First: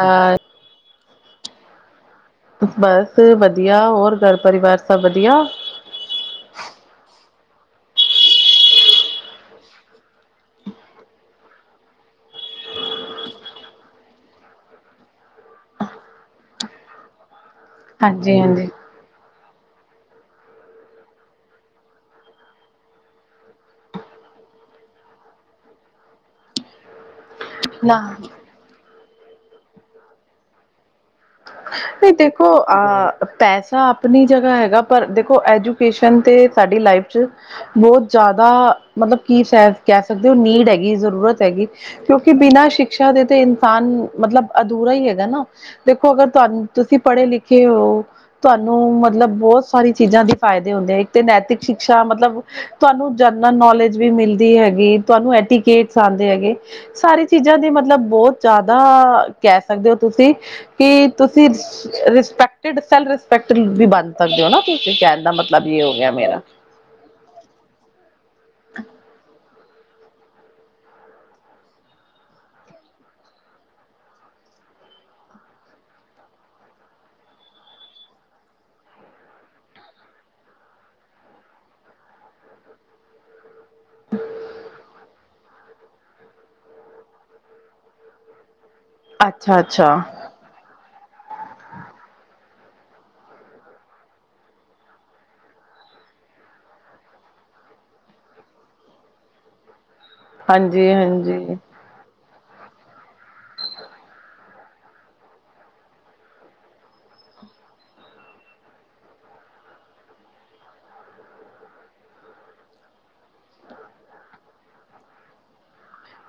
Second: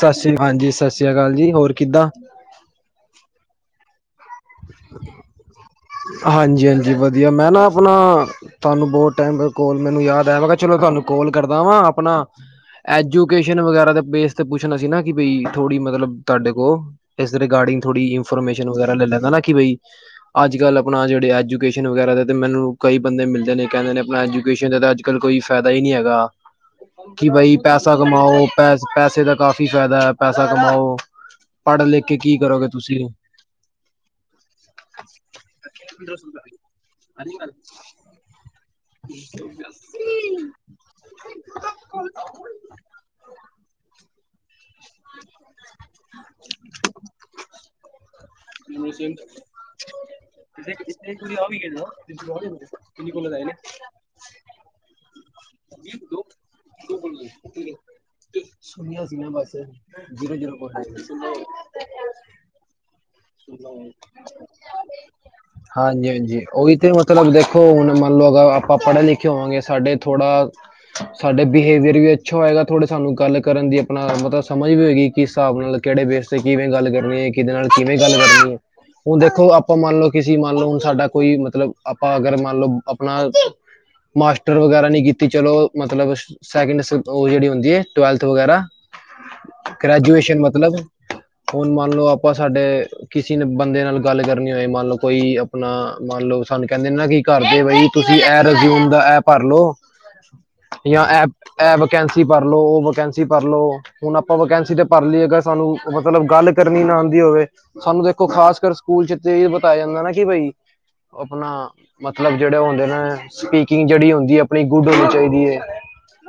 ਸਾਸ ਸ੍ਰੀ, ਸਸਰੇਆ ਕਾਲ ਜੀ ਹੋਰ ਕਿੱਦਾਂ? ਬਸ ਵਦੀਆ, ਹੋਰ ਘਰ ਪਰਵਾਰ ਸਬ ਵਦੀਆ? ਹਾਂਜੀ-ਹਾਂਜੀ ਵਦੀਆ, ਮੈਂ ਨਾ ਅਪਨਾ ਤੁਆਂਨੂੰ ਬੋਤ ਟਾਈਮ ਤੋ ਕੋਲ, ਮੈਨੂੰ ਯਾਦ ਆਏਆ ਵਾ ਚਲੋ ਤੁਆਨੂੰ ਕੋਾਲ ਕਰਦਾ ਵਾਂ ਆਪਨਾ ਐਜੂਕੇਸ਼ਨ ਵਗੈਰਾ ਦੇ ਬੇਸ ਤੇ ਪੁੱਛਨਾ ਸੀ ਨਾ, ਕਿ ਬਈ ਥੋੜੀ ਮਤਲਬ ਤੁਆਡੇ ਕੋਲ। ਏਸਦ ਰਿਗਾਰਡਿੰਗ ਥੋੜੀ, ਹਾਂਜੀ ਹਾਂਜੀ। ਇਨਫੋਰਮੇਸ਼ਨ ਵਗੈਰਾ ਲੈ ਲੈਂਦਾ ਨਾ ਕਿ ਬਈ ਅੱਜ ਕੱਲ੍ਹ ਆਪਣਾ ਜਿਹੜੇ ਐਜੂਕੇਸ਼ਨ ਵਗੈਰਾ ਦੇ ਤਾਂ ਮੈਨੂੰ ਕਈ ਬੰਦੇ ਮਿਲਦੇ ਨੇ ਕਹਿੰਦੇ ਨੇ ਆਪਣਾ ਐਜੂਕੇਸ਼ਨ ਦੇ ਅੱਜ। ਕੱਲ ਕੋਈ ਫਾਇਦਾ ਹੀ ਨਹੀਂ ਹੈਗਾ। ਹਮ [unintelligible] ਕਿ ਬਾਈ ਪੈਸਾ ਕਮਾਓ ਪੈ ਪੈਸੇ ਦਾ ਕਾਫ਼ੀ ਫ਼ਾਇਦਾ ਹੈ ਪੈਸਾ ਕਮਾਓ। ਪੜ੍ਹ ਲਿਖ ਨਹੀਂ ਕੇ ਕੀ ਦੇਖੋ ਕਰੋਗੇ ਤੁਸੀਂ ਅਹ ਪੈਸਾ। ਆਪਣੀ ਜਗ੍ਹਾ ਹੈਗਾ ਪਰ ਦੇਖੋ ਐਜੂਕੇਸ਼ਨ ਤੇ ਸਾਡੀ ਲਾਈਫ ਚ ਬਹੁਤ ਜ਼ਿਆਦਾ। ਮਤਲਬ ਕੀ ਕਹਿ ਸਕਦੇ ਹੋ ਨੀਡ ਹੈਗੀ ਜ਼ਰੂਰਤ ਹੈਗੀ ਕਿਉਂਕਿ ਬਿਨਾਂ। ਸ਼ਿਕਸ਼ਾ ਦੇ ਤੇ ਇਨਸਾਨ ਮਤਲਬ ਅਧੂਰਾ ਹੀ ਹੈਗਾ ਨਾ ਦੇਖੋ ਅਗਰ ਤੁਹਾਨੂੰ। ਤੁਸੀਂ ਪੜ੍ਹੇ ਲਿਖੇ ਹੋ ਤੁਹਾਨੂੰ ਮਤਲਬ ਬਹੁਤ ਸਾਰੀ ਚੀਜ਼ਾਂ ਦੇ ਫਾਇਦੇ ਹੁੰਦੇ ਆ। ਤੇ ਨੈਤਿਕ ਸ਼ਿਕਸ਼ਾ ਮਤਲਬ ਤੁਹਾਨੂੰ ਜਨਰਲ ਨੌਲੇਜ ਵੀ ਮਿਲਦੀ ਹੈਗੀ ਤੁਹਾਨੂੰ ਐਟੀ। ਕੇਸ ਆਉਂਦੇ ਹੈਗੇ ਸਾਰੀ ਚੀਜ਼ਾਂ ਦੇ ਮਤਲਬ ਬਹੁਤ ਜ਼ਿਆਦਾ ਕੈ। ਸਕਦੇ ਹੋ ਤੁਸੀਂ ਕਿ ਤੁਸੀਂ। ਰਿਸਪੈਕਟਡ ਸਏਲ ਰਿਸਪੈਕਡ ਵੀ ਬਣ ਸਕਦੇ ਹੋ ਨਾ ਤੁਸੀਂ ਕਹਿਣ ਦਾ ਮਤਲਬ ਇਹ ਹੋ ਹਾਂਜੀ ਗਿਆ ਮੇਰਾ। ਹਾਂਜੀ ਉਹੀ ਤਾਂ ਮਤਲਬ ਦੇਖੋ ਹੁਣ ਮੰਨ ਲਓ ਅਗਰ ਆਪਾਂ ਪੜ੍ਹੇ ਲਿਖੇ ਹੋਵਾਂਗੇ ਸਾਡੇ ਥੋੜ੍ਹਾ। ਸਾਡੇ ਬਿਹੇਵੀਅਰ ਵੀ ਅੱਛਾ ਹੋਏਗਾ ਥੋੜੇ ਸਾਨੂੰ ਗੱਲ ਕਰਨ ਦੀ ਆਪਣਾ ਮਤਲਬ। ਸਮਝ ਵੀ ਹੋਏਗੀ ਕਿਸ ਹਿਸਾਬ ਨਾਲ ਕਿਹੜੇ ਬੇਸ ਤੇ ਕਿਵੇਂ ਗੱਲ ਕਰਨੀ ਹੈ ਕਿਹਦੇ ਨਾਲ ਕਿਵੇਂ ਗੱਲ ਕਰਨੀ ਹੈ। ਹੁਣ ਦੇਖੋ ਆਪਾਂ ਮੰਨ ਲਓ ਕਿਸੀ ਮੰਨ ਲਓ ਹੁਣ ਸਾਡਾ ਕੋਈ ਮਤਲਬ ਆਪਾਂ ਅਗਰ ਮੰਨ ਲਓ ਆਪਣਾ। ਮਾਸਟਰ ਵਗੈਰਾ ਨਹੀ ਕੀਤੀ ਚਲੋ ਮਤਲਬ ਸੈਕਿੰਡ ਉਹ ਜਹੜੀ ਹੁੰਦੀ ਹੈ ਟਵੈਲਥ ਵਗੈਰਾ। ਅੱਛਾ ਅੱਛਾ ਗ੍ਰੈਜੂਏਸ਼ਨ ਮਤਲਬ ਹੁਣ ਮੰਨ ਲਓ ਆਪਾਂ ਸਾਡੇ। ਕਿਸੇ ਨੇ ਬੰਦੇ ਨਾਲ ਗੱਲ ਕਰਨੀ ਹੋਏ ਮੰਨ ਲਓ ਕੋਈ ਆਪਣਾ ਮੰਨ ਲਓ ਸਾਨੂੰ ਕਹਿੰਦੇ ਨੇ ਨਾ ਕਿ। ਘਰ ਦੇ ਬਈ ਤੁਸੀਂ ਐ ਰਜਊਮ ਦਾ ਐ ਭਰ ਲੋ। [inaudible] ਯਾ ਐ ਹਾਂਜੀ ਐ ਵੈਕੈਸੀ ਭਰ ਲੋ ਔ ਵੈਕੈਸੀ ਭਰ ਲੋ। ਹੁਣ ਅਪਾਂ ਵੈਕੈਂਸੀ ਤੇ ਭਰ ਲਈ ਸਾਨੂੰ ਮਤਲਬ ਗੱਲ ਕਰਨੀ ਨਾ ਆੰਦੀ ਹੋਵੇ। ਸਾਨੂੰ ਦੇਖੋ ਖਾਸ ਕਰ ਸਕੂਲ ਚ ਤੇ ਏਹ ਬਤਾਯਾ ਜਾਂਦਾ ਨਾ ਕਿ ਬਈ ਅਪਣਾ ਮਤਲਬ ਜੇੜੇ ਔ ਹੁੰਦੇ ਨੇ ਸਪੀਕਿੰਗ ਜੇੜੀ ਹੁੰਦੀ ਏ ਅਪਣੀ ਗੁੱਡ ਹੋਣੀ ਚਾਈਦੀ ਏ।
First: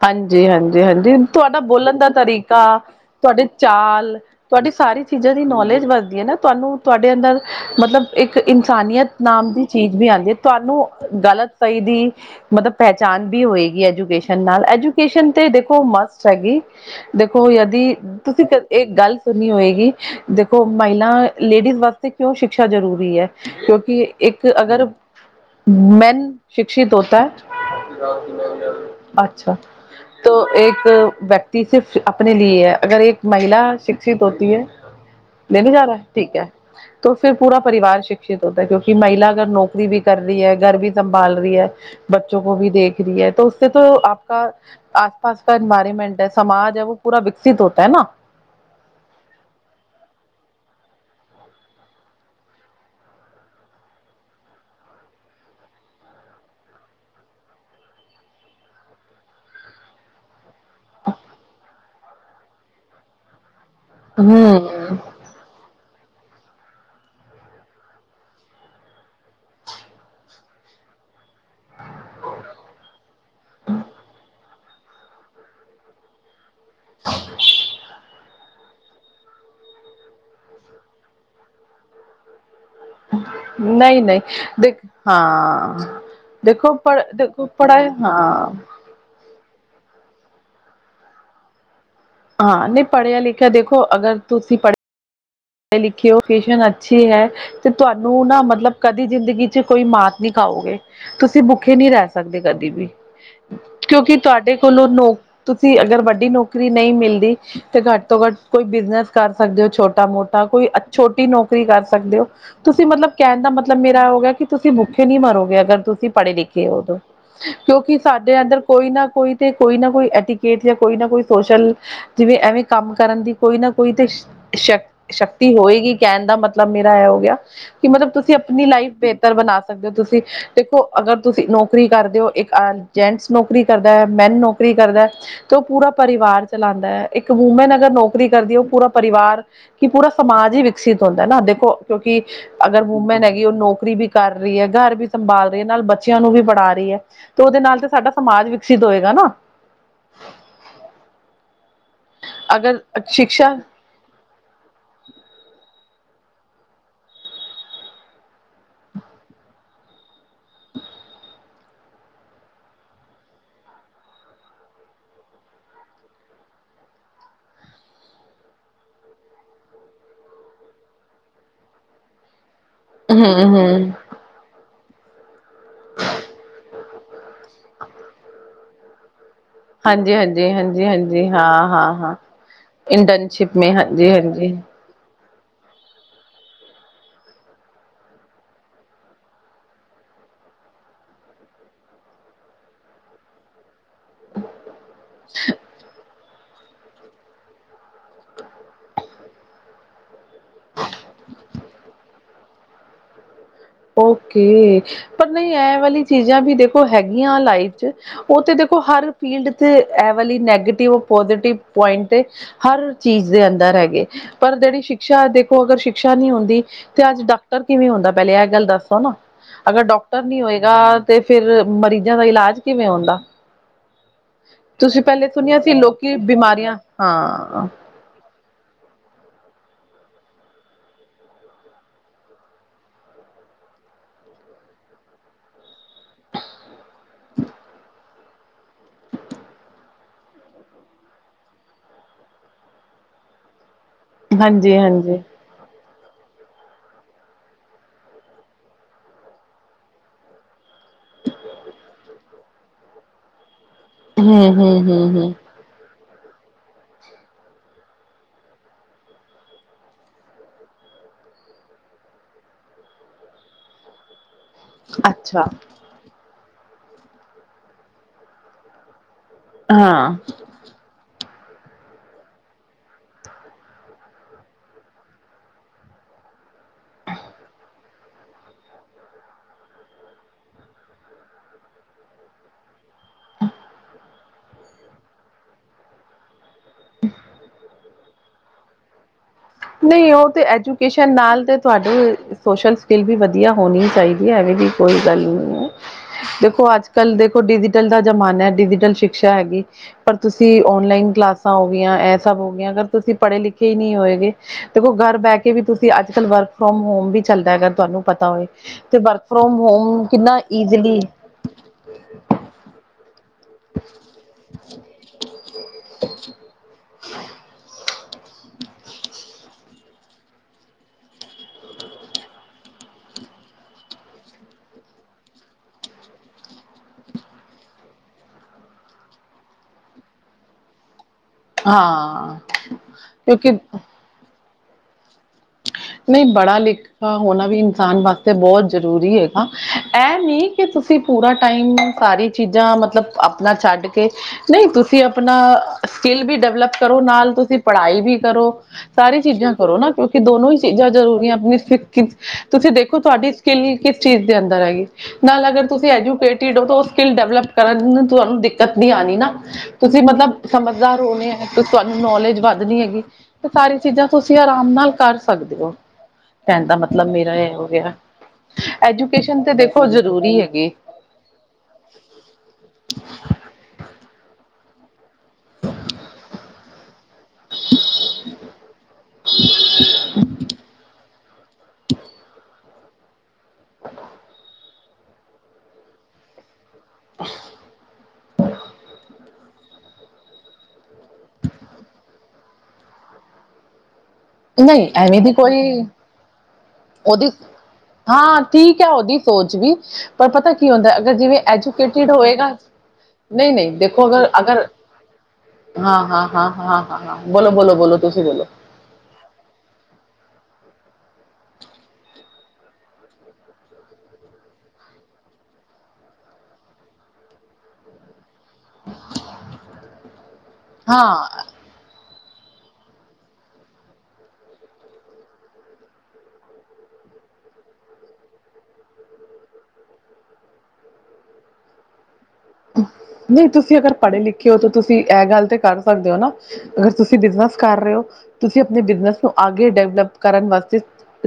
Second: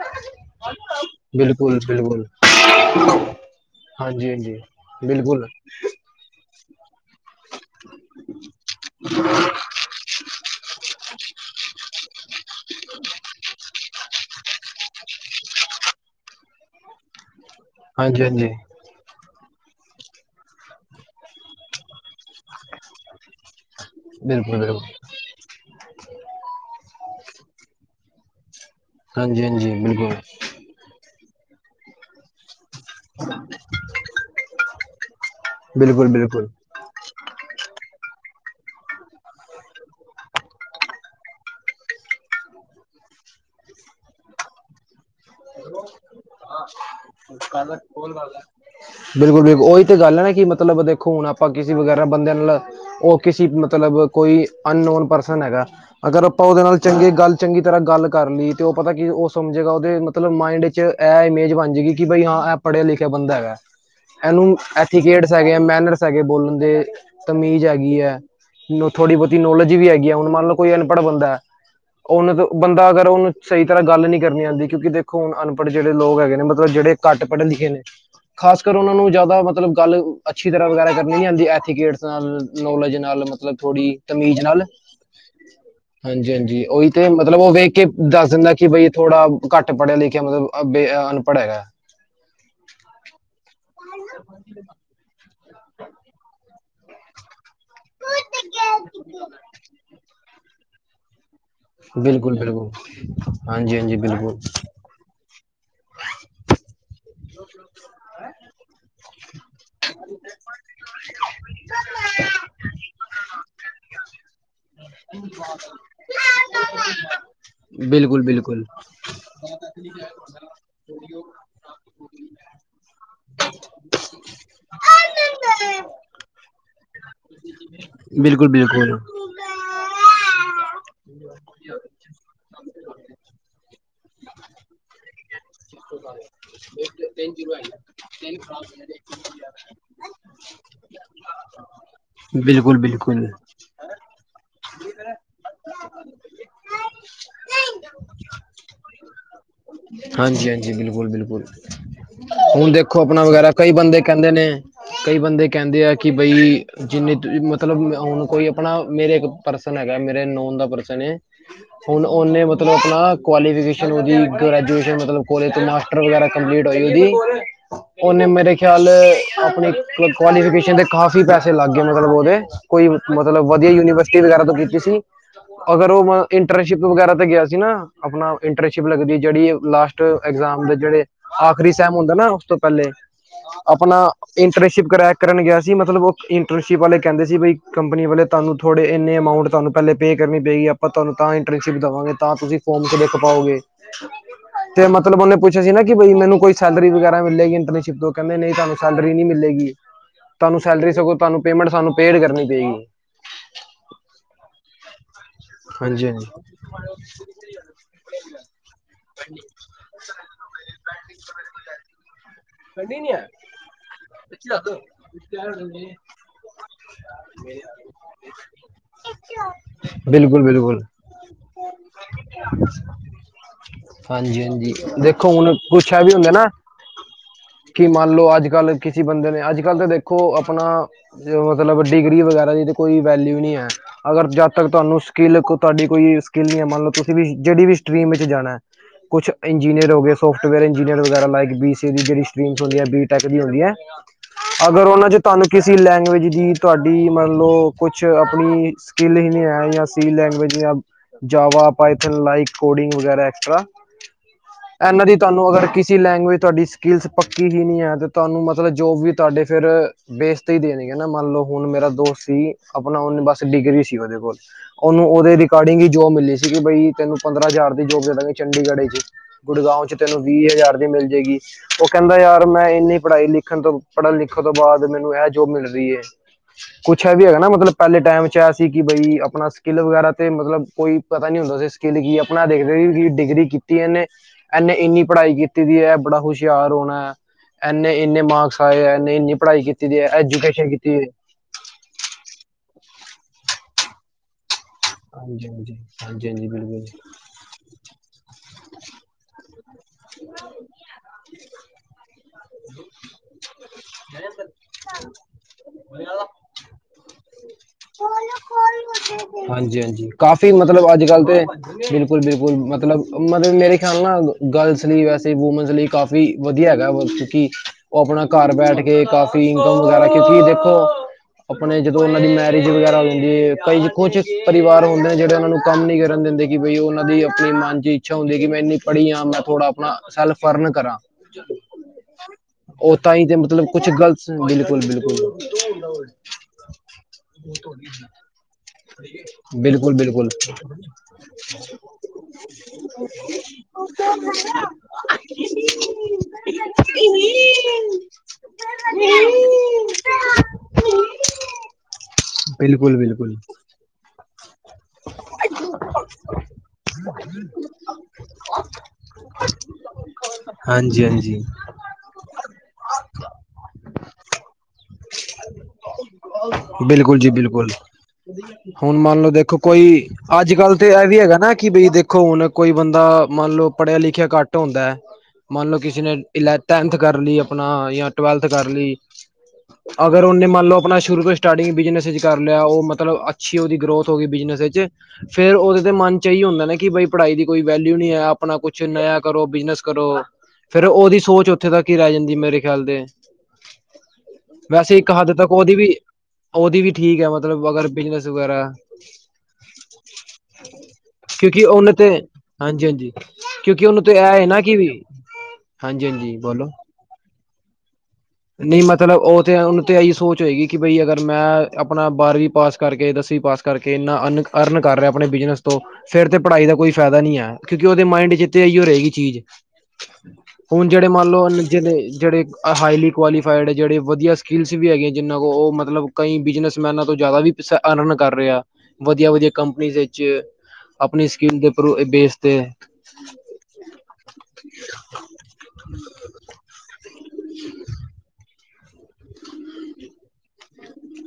ਹਾਂਜੀ ਹਾਂਜੀ ਹਾਂਜੀ ਤੁਆਡਾ ਬਿਲਕੁਲ ਬੋਲਣ ਦਾ ਬਿਲਕੁਲ ਤਰੀ ਕਾ ਤੁਹਾਡੀ ਚਾਲ ਹਾਂਜੀ ਹਾਂਜੀ ਤੁਹਾਡੀ ਸਾਰੀ ਚੀਜ਼ਾਂ ਦੀ ਬਿਲਕੁਲ ਨੌਲੇਜ ਵੱਧਦੀ ਏ ਨਾ ਤੁਆਨੂੰ ਤੁਹਾਡੇ ਅੰਦਰ ਮਤਲਬ ਇੱਕ ਇਨਸਾਨੀਅਤ ਨਾਮ ਦੀ ਚੀਜ਼ ਵੀ ਆਉਂਦੀ ਹੈ ਤੁਹਾਨੂੰ ਗਲਤ ਸਹੀ ਦੀ ਮਤਲਬ ਪਹਿਚਾਣ ਵੀ ਹੋਏਗੀ ਐਜੂਕੇਸ਼ ਨਾਲ ਐਜੂਕੇਸ਼ਨ ਤੇ ਦੇਖੋ ਮਸਟ ਹੇਗੀ ਦੇਖੋ ਯਦੀ ਹਾਂਜੀ ਤੁਸੀ ਹਾਂਜੀ ਇਹ ਗੱਲ ਸੁਣੀਨੀ ਹੋਏਗੀ ਦੇਖੋ ਮਹਿਲਾ ਲੇਡੀਜ਼ ਵਾ ਤੇ ਕਿਉਂ ਸ਼ਿਕਸ਼ਾ ਜ਼ਰੂਰੀ ਹੈ ਕਿਉਂਕਿ ਇੱਕ ਬਿਲਕੁਲ ਬਿਲਕੁਲ ਅਗਰ ਮੈਨ ਸ਼ਿਕਸ਼ਿਤ ਹੋਤਾ ਹੈ। ਹਾਂਜੀ ਅੱਛਾ ਹਾਂਜੀ ਬਿਲਕੁਲ ਤੋਂ ਇੱਕ ਵਿਅਕਤੀ ਸਿਰਫ ਆਪਣੇ ਲਈਏ ਹੈ। ਅਗਰ ਇੱਕ ਮਹਿਲਾ ਸ਼ਿਕਸ਼ਿਤ ਹੋਤੀ ਹੈ ਲੈਣੇ ਜਾ ਰਿਹਾ ਠੀਕ ਬਿਲਕੁਲ-ਬਿਲਕੁਲ। ਹੈ। ਤੋ ਫਿਰ ਪੂਰਾ ਪਰਿਵਾਰ ਸ਼ਿਕਸ਼ਿਤ ਹੋਤਾ ਹੈ ਕਿਉਂਕਿ ਮਹਿਲਾ ਅਗਰ ਨੌਕਰੀ ਵੀ ਕਰ ਰਹੀ ਹੈ ਘਰ ਵੀ ਸੰਭਾਲ ਰਹੀ ਹੈ। ਬੱਚੋ ਕੋ ਵੀ ਦੇਖ ਰਹੀ ਹੈ ਤਾਂ ਉਸੇ। ਤੋ ਆਪਕਾ ਆਸ ਪਾਸ ਕ ਇਨਵਾਇਰਮੈਂਟ ਹੈ ਸਮਾਜ ਹੈ ਉਹ ਪੂਰਾ ਵਿਕਸਿਤ ਹੋਤਾ ਹੈ ਨਾ। ਬਿਲਕੁਲ ਬਿਲਕੁਲ ਓਹੀ ਤੇ ਗੱਲ ਹੈ ਨਾ ਕਿ ਮਤਲਬ ਦੇਖੋ ਹੁਣ ਆਪਾਂ ਕਿਸੇ ਵਗੈਰਾ ਬੰਦੇ ਲਾ ਓਹ ਕਿਸੀ ਮਤਲਬ ਕੋਈ ਅਨਨੋਨ ਪਰਸਨ ਹੈਗਾ। ਅਗਰ ਅਪਾਂ ਉਦੇ ਨਾਲ ਚੰਗੇ ਗੱਲ ਚੰਗੀ ਤਰ੍ਹਾਂ ਗੱਲ ਕਰ ਲਈ ਤੇ ਓਹ ਪਤਾ ਕੀ ਔ ਸਮਝੇਗਾ ਓਹਦੇ ਮਤ ਮਤਲਬ ਮਾਇੰਡ ਚ ਐਹ ਇਮੇਜ ਬਣ ਜੇਗੀ ਕਿ ਬਈ ਹਾਂ ਐ ਪੜ੍ਹਿਆ ਲਿਖਿਆ ਬੰਦਾ ਹੇਗਾ। ਐਨੂੰ ਐਥੀਕੇਟਸ ਹੈਗੇ ਐ ਮੈਨਰਸ ਹੈਗੇ ਬੋਲਣ ਦੇ ਤਮੀਜ਼ ਹੈਗੀ ਐਂ। ਨੋ ਥੋੜੀ ਬੌਤੀ ਨੋਲੇਜ ਵੀ ਹੈਗੀ ਐਂ ਹੁਣ ਮੰਨ ਲੋ ਕੋਈ ਅਨਪੜ੍ਹ ਬੰਦਾ ਔਨੂੰ ਤੋਂ ਬੰਦਾ ਅਗਰ ਓਨੂੰ ਸਹੀ ਤਰ੍ਹਾਂ ਗੱਲ ਨੀ ਕਰਨੀ ਆੰਦੀ ਕਿਉਂਕਿ ਦੇ ਖੋ ਹੋਣ ਅਨਪੜ੍ਹ ਜੇੜੇ ਲੋਗ ਹੈਗੇ ਨੇ ਮਤਲਬ ਜੇੜੇ ਘੱਟ ਪੜ੍ਹੇ ਲਿਖੇ ਨੇ। ਖਾਸ ਕਰ ਔਨਾਂ ਨੂੰ ਜੈਦਾ ਮਤਲਬ ਗੱਲ ਅੱਛੀ ਤਰ੍ਹਾਂ ਵਗੈਰਾ ਕਰਨੀ ਨੀ ਆੰਦੀ ਐਥੀਕੇਟਸ ਨਾਲ ਨੋਲੇਜ ਨਾਲ ਮ ਮਤਲਬ ਥੋੜ੍ਹੀ ਤਮੀਜ਼ ਨਾਲ ਹਾਂਜੀ ਹਾਂਜੀ ਦੇਖੋ ਓਹੀ ਪੜ ਤੇ ਮਤਲਬ ਦੇਖੋ ਓਹ ਵੇਖ ਕੇ ਪੜ੍ਹਾਏ ਹਾਂ ਦੱਸ ਦਿੰਦਾ ਕਿ ਕਿ ਬਈ ਥੋੜਾ ਘਾੱਟ ਪੜੇਆ ਲਿਖੇਆ ਮਤਲਬ ਬੇ ਅਨਪੜ ਹੈਗੈ। ਹਾਂ, ਨੀ ਪੜੇਆ ਲਿਖੇਆ ਦੇਖੋ ਅਗਰ ਤੂਸੀ ਪੜੇ ਲਿਖੇ ਓ, ਔਕੇਸ਼ਨ ਅ ਅੱਛੀ ਹੈ, ਤੇ ਤੂਆਨੂੰ ਨਾ ਮਤਲਬ ਕਦੀ ਜ਼ਿੰਦਗੀ ਚ ਕੋਈ ਮਾਤ ਨੀ ਖਾਓਗੇ, ਤੂਸੀ ਬੁੱਕ ਖੇ ਨੀ ਰੈ ਬਿਲਕੁਲ ਸਕਦੇ ਕਦੀ ਬਿਲਕੁਲ ਵੀ। ਹਾਂਜੀ ਹਾਂਜੀ ਕਿਉਂਕਿ ਬਿਲਕੁਲ ਤੁਆਡੇ ਕੋਲੋਂ ਨੌਕ, ਤੂਸੀ ਅਗਰ ਵੱਡੀ ਨੌਕਰੀ ਨਹੀ ਮਿਲਦੀ ਤੇ ਘਾੱਟ ਤੋ ਘਾੱਟ ਕੋਈ ਬਿਜ਼ਨਸ ਕਾਰ ਸਕਦੇ ਓ ਛੋਟਾ ਮੋਟਾ, ਕੋਈ ਅ ਛੋਟੀ ਨੌਕਰੀ ਕਾਰ ਸਕਦੇ ਓ। ਤੂਸੀ ਮਤਲਬ ਕੈਣ ਦਾ ਮਤਲਬ ਮੇਰਾ ਹੋ ਗੇਆ ਕਿ ਤੂਸੀ ਭੁੱਖੇ ਨੀ ਮਰੋਗੇ ਅਗਰ ਤੂਸੀ ਪੜੇ ਲਿਖੇ ਓ ਤੋ। ਕਿਉਂਕਿ, ਬਿਲਕੁਲ ਸਾਡੇ ਐਦਰ ਬਿਲਕੁਲ ਕੋਈ ਨਾ ਕੋਈ ਤੇ, ਕੋਈ ਨਾ ਕੋਈ ਐਟੀਕੇਟ ਯਾ ਕੋਈ ਨਾ ਕੋਈ ਸੋਸ਼ਲ ਜਿਵੇਂ ਐਵੇਂ ਕਾੰਮ ਕਰਨ ਦੀ ਕੋਈ ਨਾ ਕੋਈ ਤੇ ਸ਼ ਸ਼ਕ ਸ਼ਕਤੀ ਹੋਏਗੀ, ਕੈਨ ਦਾ ਮਤਲਬ ਮੇਰਾ ਐ ਹੋ ਗੇਆ ਕਿ ਮਤਲਬ ਤੂਸੀ ਬਿਲਕੁਲ ਬਿਲਕੁਲ ਅਪਨੀ ਬਿਲਕੁਲ ਲਾਈਫ ਬੇ ਤਰ ਬਨਾ ਸਕਦੇ ਔ ਤੂਸੀ, ਦੇਖੋ ਅਗਰ ਤੂਸੀ ਨੌਕਰੀ ਕਾਰਦੇ ਓ ਇੱਕ ਐਨ ਜੈਂਟਸ ਨੌਕਰੀ ਕਰਦੈ, ਮੈਨੱ ਨੌਕਰੀ ਕਰਦੈ ਤੇ ਓ ਪੂਰਾ ਪਰਿਵਾਰ ਚਲਾੰਦੈ, ਇੱਕ ਵੂਮੈਨ ਅਗਰ ਨੌਕਰੀ ਕਰਦੀ ਏ ਓ ਪੂਰਾ ਪਰਿਵਾਰ ਕੀ ਪੂਰਾ ਸਮਾਜ ਈ ਵਿਕਸਿਤ ਹੋਂਦੈ ਨਾ, ਦੇਖੋ ਕਿਉਂਕਿ ਅਗਰ ਵੂਮੈਨ ਬਿਲਕੁਲ ਹੈਗੀ ਏ, ਔ ਨੌਕਰੀ ਵੀ ਕਰ ਰੀ ਐ, ਘਾਰ ਵੀ ਸੰਭਾਲ ਰੀ ਐ, ਨਾਲ ਬੱਚੇਆਂ ਨੂੰ ਵੀ ਪੜਾ ਰੀ ਐ ਤੇ ਔਦੇ ਨਾਲ ਤੇ ਸਾਡਾ ਸਮਾਜ ਵਿਕਸਿਤ ਹੋਏਗਾ ਨਾ। ਹਾਂਜੀ, ਹਾਂਜੀ ਬਿਲਕੁਲ, ਬਿਲਕੁਲ। ਹੁਨ ਅਗਰ ਦੇਖੋ ਅਪਣਾ ਵਗੈਰਾ, ਸ਼ਿਕਸ਼ਾ ਕਈ ਬੰਦੇ ਕੈੰਦੇ ਨੇ ਕਈ ਬੰਦੇ ਕੈਹੰਦੇ ਐ, ਕਿ ਬਈ ਜਿੰਨੇ ਤੂ ਮਤਲਬ ਹੁਣ ਕੋਈ ਅਪਣਾ ਮੇਰੇ ਪਰਸਨ ਹੈਗਾ, ਮੇਰੇ ਨੋਨ ਦਾ ਪਰਸਨ ਏ ਹੁਨ ਓਨੇ ਮਤਲਬ ਅਪਣਾ ਕੁਆਲੀਫਿਕੇਸ਼ਨ ਓਦੀ ਗ੍ਰੈਜੂਏਸ਼ਨ ਮਤਲਬ ਕੋਲੇਜ ਤੋ ਮਾਸਟਰ ਵਗੈਰਾ ਕਮਪਲੀਟ ਹੋਈ ਸੀ। ਓਨੇ ਮੇਰੇ ਖੇਆਲ ਅਪਣੀ ਕੁਆਲੀਫਿਕੇਸ਼ਨ ਦੇ ਕਾਫੀ ਪੈਸੇ ਲਾਗ ਗਏ ਮਤਲਬ ਓਦੇ ਕੋਈ ਹਮ ਮਤਲਬ ਵਦੀਆ ਹਮ ਯੂਨੀਵਰਸਿਟੀ ਵਗੈਰਾ ਤੋ ਕੀਤੀ ਸੀ, ਅਗਰ ਓ ਮ ਇੰਟਰਸ਼ਿਪ ਵਗੈਰਾ ਤੇ ਗੇਆ ਸੀ ਨਾ ਅਪਨਾ ਇੰਟਰਸ਼ਿਪ ਲੱਗਦੀ ਐ ਜੇੜੀ ਹਾਂਜੀ ਟਰ ਹਾਂਜੀ ਐਗਜਾ਼ਮ ਦੇ ਹਾਂਜੀ ਜੇੜੇ ਹਾਂਜੀ ਹਾਂ ਆਖਰੀ ਸੈਮ ਹਾਂ ਹੁੰਦੈ ਹਾਂ ਨਾ, ਉਸ ਤੋਂ ਪੈਲੇ ਇੰਟਰਨਸ਼ਿਪ ਮੈਂ ਅਪਨਾ ਹਾਂਜੀ ਹਾਂਜੀ ਇੰਟਰ ਸ਼ਿਪ ਕਰੈਕ ਕਰਨ ਗੇਆ ਸੀ ਮਤਲਬ ਓ ਇੰਟਰਸ਼ਿਪ ਵਾਲੇ ਕੈਂਦੇ ਸੀ ਵੀ, ਕੰਪਨੀ ਵਾਲੇ ਤਾਨੂੰ ਥੋੜੇ ਏਨੇ ਅਮਾਊਂਟ ਤੂਆਨੂ ਪੈਲੇ ਪੇ ਕਰਨੀ ਪਏਗੀ, ਅਪਾਂ ਤੂਆਨੂੰ ਤਾਂ ਇੰਟਰਸ਼ਿਪ ਦਵਾਂਗੇ, ਤਾਂ ਤੂਸੀ ਫੋਮ ਤੇ ਲਿੱਖ ਪਾਓਗੇ। ਤੇ ਮਤਲਬ ਓਨੇ ਪੁੱਛੇਆ ਸੀ ਨਾ ਕਿ ਬਈ ਮੈਨੂੰ ਕੋਈ ਸੈਲਰੀ ਵਗੈਰਾ ਮਿਲੇਗੀ ਇੰਟਰਸ਼ਿਪ ਤੋ, ਕੈੰਦੇ ਨਹੀ ਤਾਨੂੰ ਸੈਲਰੀ ਨੀ ਮਿਲੇਗੀ। ਤਾਨੂੰ ਸੈਲਰੀ ਸਗੋ ਤਾਨੂੰ ਪੇਮੈਂਟ ਸਾਨੂੰ ਪੇਡ ਕਰਨੀ ਪਏਗੀ। ਓਕੇ, ਪਰ ਨਹੀਂ ਐ ਵਾਲੀ ਹਾਂਜੀ ਹਾਂਜੀ ਚੀਜਾਂ ਵੀ ਦੇਖੋ ਹੈਗੀਆਂ ਲਾਈਫ ਚ। ਓ ਤੇ ਦੇਖੋ ਹਰ ਫੀਲਡ ਤੇ ਐ ਵਾਲੀ ਨੈਗੇਟਿਵ, ਪੋਜੀ਼ਟਿਵ ਪੁਆਇੰਟ ਏ ਹਰ ਚੀਜ ਦੇ ਅੰਦਰ ਹੈਗੇ। ਪਰ ਜੇੜੀ ਸ਼ਿਕਸ਼ਾ ਦੇਖੋ ਅਗਰ ਸ਼ਿਕਸ਼ਾ ਨੀ ਹੁੰਦੀ, ਤੇ ਆੱਜ ਡਾਕਟਰ ਕਿਵੇਂ ਹੋਂਦਾ, ਪੈਲੇ ਐ ਗੱਲ ਦੱਸੋ ਨਾ? ਅਗਰ ਡੋਕਟਰ ਨੀ ਬਿਲਕੁਲ ਹੋਏਗਾ, ਬਿਲਕੁਲ ਤੇ ਫਿਰ ਮਰੀਜਾਂ ਦਾ ਇਲਾਜ ਕਿਵੇਂ ਹੋੰਦਾ? ਹਾਂਜੀ ਹਾਂਜੀ ਤੂਸੀ ਪੈਲੇ ਦੇਖੋ ਹੁਣ ਸੁਨੇਆ ਸੀ ਲੋਕੀ ਬਿਮਾਰੀਆਂ, ਹਾਂ। ਕੀ ਮੰਨ ਲੋ ਅੱਜ-ਕੱਲ ਕਿਸੀ ਬੰਦੇ ਨੇ, ਅੱਜ-ਕੱਲ ਤੇ ਦੇਖੋ ਅਪਣਾ ਜੋ ਮਤਲਬ ਡਿਗਰੀ ਵਗੈਰਾ ਦੀ ਤੇ ਕੋਈ ਵੈਲਿਊ ਨੀ ਹੈ, ਅਗਰ ਜਦ ਤੱਕ ਤੂਆਨੂੰ ਸਕਿੱਲ ਤੂਆਡੀ ਕੋਈ ਸਕਿੱਲ ਨੀ ਹੈ, ਮੰਨ ਲੋ ਤੂਸੀ ਵੀ ਜੇੜੀ ਵੀ ਸਟਰੀਮ ਇਚ ਜਾਣੈ। ਕੁੱਛ ਇੰਜੀਨੀਅਰ ਹੋਗੇ, ਸੋਫਟਵੇਅਰ ਇੰਜੀਨੀਅਰ ਵਗੈਰਾ ਲਾਈਕ ਬੀਸ ਜਿਦੀ ਜੇੜੀ ਸਟਰੀਮ ਹੋਂਦੀ ਐ, ਬੀਟੈਕ ਦੀ ਹੋਂਦੀ ਐ, ਹਾਂਜੀ ਅਗਰ ਓਨਾਂ ਚ ਹਾਂਜੀ ਤੂਆਨੂੰ ਕਿਸੀ ਲੈਂਗੁਏਜ ਦੀ ਤੂਆਡੀ ਮਾੰਨ ਲਓ ਕੁੱਛ ਅਪਨੀ ਸਕਿੱਲ ਈ ਨੀ ਹੈ ਯਾ ਸੀ ਲੈਂਗੁਵੇਜ ਯਾ ਜਾਵਾ, ਪਾਏਥਨ ਲਾਈਕ ਕੋਡਿੰਗ ਵਗੈਰਾ ਐਕਸਟਰਾ। ਹੂੰ ਹੂੰ ਐਨਾਂ ਹੂੰ ਦੀ ਹੂੰ ਤੁਹਾਨੂੰ ਅਗਰ ਕਿਸੀ ਲੈਂਗੁਏਜ ਤੂਆਡੀ ਕਿਲਸ ਪੱਕੀ ਜੀ ਨੀ ਹੈ, ਤੇ ਤੁਆਨੂੰ ਮਤਲਬ ਜੋਬ ਵੀ ਤੂਆਡੇ ਫੇਰ ਬੇਸ ਤੇ ਈ ਦੇਨਗੇ ਨਾ, ਮਾੰਨ ਲੋ ਹੁਨ ਮੇਰਾ ਦੋਸਤ ਸੀ ਅਪਣਾ ਹੂਨ ਬਾੱਸ ਡਿਗਰੀ ਸੀ ਓਦੇ ਕੋਲ ਓਨੂੰ ਓਦੇ ਅੱਛਾ ਰਿਕਾਰਡਿੰਗ ਹੀ ਜੋਬ ਮਿਲੀ ਸੀਗੀ, ਬਈ ਤੈਨੂੰ ਪੰਦਰਾਂ ਹਜ਼ਾਰ ਦੀ ਜੋਬ ਦੇਦਾਂਗੇ ਚੰਡੀਗੜ ਏਚ ਈ। ਗੁੜਗਾਂਉ ਚ ਹਾਂ ਤੈਨੂੰ ਵੀਹ ਹਜਾਰ ਦੀ ਮਿਲ ਜੇਗੀ। ਓ ਕਹਿੰਦਾ ਯਾਰ ਮੈਂ ਇੰਨੀ ਪੜ੍ਹਾਈ ਲਿਖਣ ਤੋਂ ਪੜ੍ਹਨ ਲਿਖਣ ਤੋਂ ਬਾਅਦ ਮੈਨੂੰ ਐ ਜੋਬ ਮਿਲ ਰੀ ਐ। ਕੁੱਛ ਐ ਵੀ ਹੈਗਾ ਨਾ ਮਤਲਬ ਪਹਿਲੇ ਟੈਮ ਚ ਸੀ ਕਿ ਬਈ ਆਪਣਾ ਸਕਿੱਲ ਵਗੈਰਾ ਤੇ ਮਤਲਬ ਕੋਈ ਪਤਾ ਨੀ ਹੁੰਦਾ ਸੀ ਸਕਿੱਲ ਕਿ ਐ ਆਪਣਾ ਦੇਖਦੇ ਵੀ ਡਿਗਰੀ ਕੀਤ ਕਿ ਏਨੇ ਏਨੇ ਇੰਨੀ ਪੜ੍ਹਾਈ ਕੀਤੀ ਦੀ ਐ ਐਹ ਬੜਾ ਖੁਸ਼ ਕਿਆ ਰੋਣਾ ਐ ਐਨੇ ਇੰਨੇ ਮਾਰਕਸ ਆਏ ਐ ਐਨੇ ਇੰਨੀ ਪੜ੍ਹਾਈ ਕੀਤੀ ਦੀ ਹੈ ਨਈ ਓ ਤੇ ਕੀਤੀ ਹੈ ਐਜੂਕੇਸ਼ਨ ਨਾਲ ਤ ਤੁਆਡੇ ਸੋਸ਼ਲ ਸਕਿੱਲ ਵੀ ਵਧੀਆ ਹੋਣੀ ਚਾਈਦੀ ਐ ਐਵੇਂ ਵੀ ਕੋਈ ਗੱਲ ਹਾਂਜੀ ਨਈ ਐ। ਹਾਂਜੀ ਹਾਂਜੀ ਹਾਂਜੀ ਦੇਖੋ ਬਿਲਕੁਲ ਅੱਜ ਕੱਲ੍ਹ ਦੇਖੋ ਡਿਜੀਟਲ ਦਾ ਜ਼ਮਾਨਾ ਡਿਜੀਟਲ ਸ਼ਿਕਸ਼ਾ ਹੈਗੀ ਪਰ ਤੁਸੀਂ ਔਨਲਾਈਨ ਕਲਾਸਾਂ ਹੋ ਗਈਆਂ ਐ ਸਭ ਹੋ ਗੀਆਂ ਅਗਰ ਤੁਸੀਂ ਪੜ੍ਹੇ ਲਿਖੇ ਈ ਨੀ ਹੋਏਗੇ। ਦੇਖੋ ਗਰ ਬਹਿ ਕੇ ਵੀ ਤੁਸੀਂ ਅੱਜ ਕੱਲ ਵਰਕ ਫਰੋਮ ਹੋਮ ਵੀ ਚੱਲਦਾ ਹੈਗਾ ਐ ਤੁਆਨੂੰ ਪਤਾ ਹੋਏ ਤੇ ਵਰਕ ਫਰੋਮ ਹਾਂਜੀ ਹੋਮ ਹਾਂਜੀ ਕਿੰਨਾ ਕਾਫੀ ਮਤਲਬ ਈਜ਼ਲੀ ਅੱਜ ਕੱਲ੍ਹ ਤੇ ਬਿਲਕੁਲ ਬਿਲਕੁਲ ਮਤਲਬ ਮਤਲਬ ਮੇਰੇ ਖਿਆਲ ਨਾਲ ਗਰਲਸ ਲਈ ਵੈਸੇ ਵੂਮਨਸ ਲਈ ਕਾਫੀ ਵਧੀਆ ਹੈਗਾ ਕਿਉਂਕਿ ਓ ਆਪਣਾ ਘਰ ਬੈਠ ਕੇ ਕਾਫ਼ੀ ਇਨਕਮ ਵਗੈਰਾ ਕਿਉਂਕਿ ਦੇਖੋ ਆਪਣੇ ਜਦੋਂ ਉਨਾਂ ਦੀ ਮੈਰਿਜ ਵਗੈਰਾ ਹੋ ਜਾਂਦੀ ਐ ਕਈ ਕੁਝ ਪਰਿਵਾਰ ਹੁੰਦੇ ਨੇ ਜੇੜੇ ਉਨਾਂ ਨੂੰ ਕੰਮ ਨੀ ਕਰਨ ਦਿੰਦੇ ਕਿ ਬਈ ਉਨਾਂ ਦੀ ਆਪਣੇ ਮਨ ਚ ਇੱਛਾ ਹੁੰਦੀ ਐ ਕਿ ਮੈਂ ਇੰਨੀ ਪੜ੍ਹੀ ਆਂ ਮੈਂ ਥੋੜ੍ਹਾ ਆਪਣਾ ਸੈਲਫ ਅਰਨ ਕਰਾਂ। ਹਾਂ ਓ ਤਾਂ ਈ ਤੇ ਮਤਲਬ ਕੁਛ ਗ਼ਲਤ ਬਿਲਕੁਲ ਬਿਲਕੁਲ ਨਈ ਬੜ੍ਹਾ ਲਿਖਾ ਹੋਣਾ ਵੀ ਇਨਸਾਨ ਵਾਸਤੇ ਬਹੁਤ ਜ਼ਰੂਰੀ ਹੈਗਾ ਬਿਲਕੁਲ ਐ ਬਿਲਕੁਲ ਨਈ ਕਿ ਤੁਸੀਂ ਪੂਰਾ ਟਾਈਮ ਸਾਰੀ ਚੀਜ਼ਾਂ ਮਤਲਬ ਆਪਣਾ ਛੱਡ ਤੇ ਨਈ ਤੁਸੀਂ ਆਪਣਾ ਸਕਿੱਲ ਵੀ ਡਵਲਪ ਕਰੋ ਨਾਲ ਤੁਸੀਂ ਪੜ੍ਹਾਈ ਵੀ ਕਰੋ ਸਾਰੀ ਚੀਜ਼ਾਂ ਕਰੋ ਨਾ ਕਿਉਂਕਿ ਦੋਨੋ ਈ ਚੀਜ਼ ਜਾ ਜ਼ਰੂਰੀ ਆ ਤੁਸੀਂ ਬਿਲਕੁਲ ਦੇਖੋ ਤੁਆਡੀ ਬਿਲਕੁਲ ਸਕਿੱਲ ਕਿਸ ਚੀਜ਼ ਦੇ ਅੰਦਰ ਹੈਗੀ ਨਾਲ ਅਗਰ ਤੁਸੀਂ ਐਜੂਕੇਟਡ ਓ ਤਾਂ ਉਹ ਸਕਿੱਲ ਡਵਲਪ ਕਰਨ ਨੂੰ ਤੁਆਨੂੰ ਦਿੱਕਤ ਨੀ ਆਣੀ ਨਾ ਤੁਸੀਂ ਮਤਲਬ ਸਮਝਦਾਰ ਹਾਂਜੀ ਹੋਣੇ ਹਾਂਜੀ ਐ ਤੁਆਨੂੰ ਨੌਲੇਜ ਵੱਧਣੀ ਹੈਗੀ ਤੇ ਸਾਰੀ ਚੀਜ਼ਾਂ ਤੁਸੀਂ ਆਰਾਮ ਨਾਲ ਕਰ ਸਕਦੇ ਓ ਕੈਨ ਦਾ ਮਤਲਬ ਬਿਲਕੁਲ ਜੀ ਮੇਰਾ ਏ ਬਿਲਕੁਲ ਹੋਇਆ ਹੁਣ ਮੰਨ ਲਓ ਦੇਖੋ ਕੋਈ ਅੱਜ ਹੈਗੀ ਕੱਲ ਤੇ ਇਹ ਵੀ ਹੈਗਾ ਨਾ ਕਿ ਬਈ ਦੇਖ ਖੋ ਹੁਣ ਕੋਈ ਬੰਦਾ ਮੰਨ ਲਓ ਪੜ੍ਹਿਆ ਲਿਖਿਆ ਘੱਟ ਹੁੰਦਾ ਐ ਮੰਨ ਲਓ ਕਿਸੇ ਨੇ ਟੈਨਥ ਕਰ ਲਈ ਆਪਣਾ ਜਾਂ ਟਵੈਲਥ ਕਰ ਲਈ ਅਗਰ ਉਹਨੇ ਮੰਨ ਲਓ ਆਪਣਾ ਸ਼ੁਰੂ ਤੋਂ ਸਟਾਰਟਿੰਗ ਬਿਜਨਸ ਵਿੱਚ ਕਰ ਲਿਆ ਉਹ ਮਤਲਬ ਅੱਛੀ ਓਦੀ ਗਰੋਥ ਹੋ ਗਈ ਬਿਜਨਸ ਵਿੱਚ ਫੇਰ ਓਦੇ ਤੇ ਮਨ ਚ ਇਹੀ ਹੁੰਦਾ ਨਾ ਕਿ ਬਈ ਪੜ੍ਹਾਈ ਦੀ ਕੋਈ ਵੈਲਿਊ ਨੀ ਐ ਆਪਣਾ ਕੁਛ ਨਆ ਕਰੋ ਬਿਜਨਸ ਕਰੋ ਫੇਰ ਓਦੀ ਸੋਚ ਉੱਥੇ ਤੱਕ ਈ ਰੈ ਜਾਂਦੀ ਮੇਰੇ ਖਿਆਲ ਦੇ। [inaudible] ਵੈਸੇ ਇੱਕ ਐਵੇਂ ਦੀ ਹੱਦ ਤੱਕ ਉਦੀ ਕੋਈ ਵੀ ਉਦੀ ਵੀ ਠੀਕ ਐ ਉਹਦੀ ਮਤਲਬ ਅਗਰ ਬਿਜਨਸ ਹਾਂ ਵਗੈਰਾ ਠੀਕ ਐ ਉਦੀ ਸੋਚ ਵੀ ਪਰ ਪਤਾ ਕੀ ਹੁੰਦਾ ਅਗਰ ਜਿਵੇਂ ਕਿਉਂਕਿ ਉਹਨੇ ਤੇ ਐਜੂਕੇਟਿਡ ਹੋਏਗਾ ਹਾਂਜੀ ਹਾਂਜੀ ਨਈ ਨਈ ਕਿਉਂਕਿ ਉਹਨੂੰ ਦੇਖੋ ਤੇ ਇਹ ਅਗਰ ਹੈ ਨਾ ਅਗਰ ਕਿ ਵੀ ਹਾਂ ਹਾਂਜੀ ਹਾਂ ਹਾਂਜੀ ਹਾਂ ਹ ਬੋਲੋ ਹਾਂ ਹਾਂ ਬੋਲੋ ਬੋਲੋ ਬੋਲੋ ਤੁਸੀਂ ਬੋਲੋ ਨਈ ਮਤਲਬ ਉਹ ਤਾਂ ਉਹਨੂੰ ਤਾਂ ਇਹੀ ਸੋਚ ਹੋਏਗੀ ਕਿ ਬਈ ਅਗਰ ਮੈਂ ਆਪਣਾ ਬਾਰਵੀਂ ਪਾਸ। ਕਰਕੇ ਦਸਵੀਂ ਪਾਸ ਕਰਕੇ ਇੰਨਾ ਅਰਨ ਅਰਨ ਕਰ ਰਿਆ ਆਪਣੇ ਬਿਜਨਸ ਤੋਂ। ਫੇਰ ਤੇ ਪੜ੍ਹਾਈ ਦਾ ਕੋ ਫਾਇਦਾ ਨੀ ਐ ਕਿਉਂਕਿ ਉਦੇ ਮਾਇਂਡ ਚ ਤੇ ਐੱਇਓ ਰਏਗੀ ਚੀਜ਼ ਹੁਣ ਜਿਹੜੇ ਮੰਨ ਹਾਂ ਲਓ ਜਿ ਜਿਹੜੇ ਹਾਈਲੀ ਕੁਆਲੀਫਾਈਡ ਜੇੜੇ ਵਧੀਆ ਸਕਿੱਲਸ ਵੀ ਹੈਗੇ ਜਿਨ੍ਹਾਂ ਕੋਲ ਓ ਮਤਲਬ ਕਈ ਬਿਜ਼ਨਸਮੈਨਾਂ ਤੋਂ ਜ਼ਿਆਦਾ ਵੀ ਅਰਨ ਕਰ ਰਿਆ ਵਧੀਆ ਵਧੀਆ ਕੰਪਨੀ ਵਿੱਚ ਆਪਣੀ ਸਕਿੱਲ ਦੇ ਭਰ ਬੇਸ ਤੇ ਨਈ ਤੁਸੀਂ ਅਗਰ ਪੜ੍ਹੇ ਲਿਖੇ ਓ ਤੇ ਤੁਸੀਂ ਐ ਗੱਲ ਤੇ ਕਰ ਸਕਦੇ ਓ ਨਾ ਅਗਰ ਤੁਸੀਂ ਬਿਜਨਸ ਕਰ ਰੇ ਓ ਤੁਸੀਂ ਆਪਣੇ ਬਿਜਨਸ ਨੂੰ ਆਗੇ ਡਵੈਲਪ ਕਰਨ ਵਾਸਤੇ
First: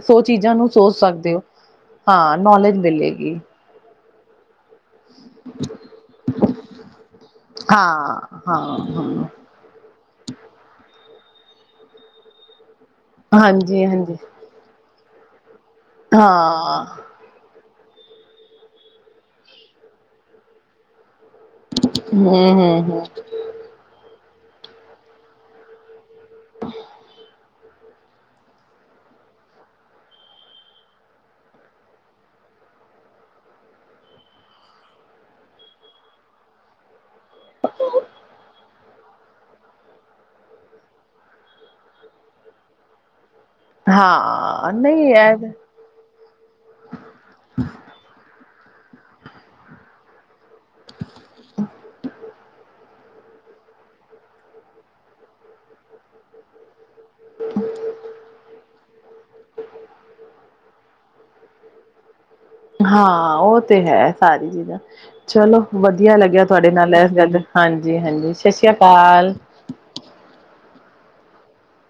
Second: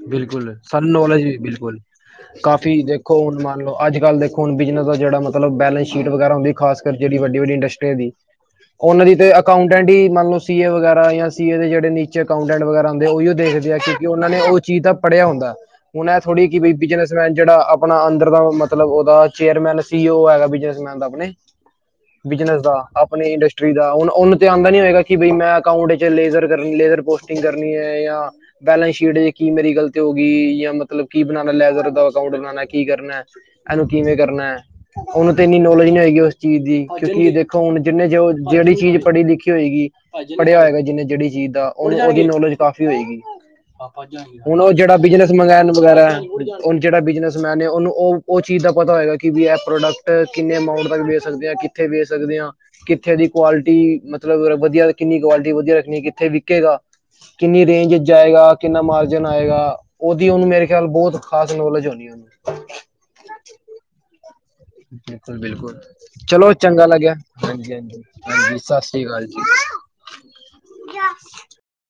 ਸੌ ਬਿਲਕੁਲ ਚੀਜ਼ਾਂ ਨੂੰ ਸਾਨੂੰ ਸੋਚ ਨੌਲੇਜ ਸਕਦੇ ਵੀ ਹੋ ਬਿਲਕੁਲ ਹਾਂ ਨੌਲੇਜ ਕਾਫੀ ਦੇਖੋ ਮਿਲੇਗੀ ਹੁਣ ਮੰਨ ਲਓ ਅੱਜ ਕੱਲ ਦੇਖੋ ਹੁਣ ਬਿਜਨਸ ਦਾ ਜੇੜਾ ਮਤਲਬ ਬੈਲੈਂਸ ਸ਼ੀਟ ਵਗੈਰਾ ਹੁੰਦੀ ਖਾਸ ਕਰ ਜੇੜੀ ਵੱਡੀ ਵੱਡੀ ਇੰਡਸਟਰੀ ਦੀ ਹਾਂ ਹਾਂ ਉਨਾਂ ਦੀ ਤੇ ਹਾਂ ਅਕਾਊਂਟੈਂਟ ਈ ਮੰਨ ਲਓ ਸੀ ਏ ਵਗੈਰਾ ਜਾਂ ਸੀ ਏ ਦੇ ਜੇੜੇ ਨੀਚੇ ਅਕਾਊਂਟੈਂਟ ਵਗੈਰਾ ਉਈਓ ਦੇਖਦੇ ਆ ਹਾਂਜੀ ਕਿਉਂਕਿ ਹਾਂਜੀ ਉਨਾਂ ਨੇ ਓ ਚੀਜ਼ ਦਾ ਪੜਿਆ ਹੁੰਦਾ ਹੁਣ ਐ ਥੋੜ੍ਹੀ ਕਿ ਬੀ ਹਾਂ ਬਿਜਨਸ ਜੇੜਾ ਆਪਣਾ ਅੰਦਰ ਦਾ ਮਤਲਬ ਉਹਦਾ ਚੇਅਰਮੈਨ ਸੀ ਓ ਹੈਗਾ ਬਿਜਨਸਮੈਨ ਦਾ ਆਪਣੇ ਹਮ ਬਿਜਨਸ ਦਾ ਹਮ ਹਮ ਅਪਣੇ ਇੰਡਸਟ ਟਰੀ ਦਾ ਓਨੂੰ ਤੇ ਆਉਂਦਾ ਨੀ ਹੋਏਗਾ ਕਿ ਬੀ ਮੈਂ ਅਕਾਊਂਟ ਚ ਲੇਜ਼ਰ ਲੇਜ਼ਰ ਪੋਸਟਿੰਗ ਕਰਨੀ ਐ ਜਾਂ ਬੈਲੈਂਸ ਸ਼ੀਟ ਚ ਕੀ ਮੇਰੀ ਗਲਤੀ ਹੋ ਗਈ ਜਾਂ ਮਤਲਬ ਕੀ ਬਣਾਣਾ ਲੈਜ਼ਰ ਦਾ ਅਕਾਊਂਟ ਬਣਾਣਾ ਕੀ ਕਰਨਾ ਐ ਐਨੂੰ ਕਿਵੇਂ ਕਰਨਾ ਐ ਓਨੂੰ ਤੇ ਏਨੀ ਨੌਲੇਜ ਨੀ ਹੋਏਗੀ ਉਸ ਚੀਜ਼ ਦੀ ਕਿਉਂਕਿ ਦੇਖੋ ਹੁਣ ਜਿਨੇ ਜੋ ਜੇੜੀ ਚੀਜ਼ ਪੜ੍ਹੀ ਲਿਖੀ ਹੋਏਗੀ ਪੜ੍ਹਿਆ ਹੋਏਗਾ ਜਿਨੇ ਜੇੜੀ ਚੀਜ਼ ਦਾ ਉਹ ਉਹਦੀ ਨੌਲੇਜ ਕਾਫੀ ਹੋਏਗੀ ਹੁਣ ਓ ਹਾਂ ਜੇੜਾ ਨਹੀਂ ਬਿਜਨਸ ਹੈ ਮੰਗਇਆ ਨੂੰ ਵਗੈਰਾ ਐ ਜੇੜਾ ਬਿਜਨਸਮੈਨ ਏ ਓਨੂੰ ਓ ਓ ਚੀਜ਼ ਦਾ ਪਤਾ ਹੋਏਗਾ ਕਿ ਵੀ ਐ ਪ੍ਰੋਡਕਟ ਅ ਕਿੰਨੇ ਅਮਾਊਂਟ ਤੱਕ ਵੇਚ ਸਕਦੇ ਆ ਕਿੱਥੇ ਵੇਚ ਸਕਦੇ ਆ ਕਿ ਕਿੱਥੇ ਦੀ ਕੁਆਲਿਟੀ ਮਤਲਬ ਵਧੀਆ, ਕਿੰਨੀ ਕੁਆਲਿਟੀ ਵਧੀਆ ਰੱਖਣੀ, ਕਿੱਥੇ ਵਿਕੇਗਾ ਕਿੰਨੀ ਰੇਂਜ ਚ ਜਾਏਗਾ ਕਿੰਨਾ ਮਾਰਜਨ ਆਏਗਾ ਉਹਦੀ ਓਨੂੰ ਮੇਰੇ ਖਿਆਲ ਬੋਤ ਖਾਸ ਨੌਲੇਜ ਹੋਣੀ ਓਨੂੰ ਹਾਂ ਓ ਤੇ ਹੈ ਸਾਰੀ ਚੀਜ਼ਾਂ ਬਿਲਕੁਲ ਚਲੋ ਬਿਲਕੁਲ ਵਧੀਆ ਲੱਗਿਆ ਚਲੋ ਤੁਹਾਡੇ ਨਾਲ ਇਸ ਗੱਲ ਹਾਂਜੀ ਹਾਂਜੀ ਸਤਿ੍ਰ ਸਸ ਸ੍ਰੀ ਅਕਾਲ ਜੀ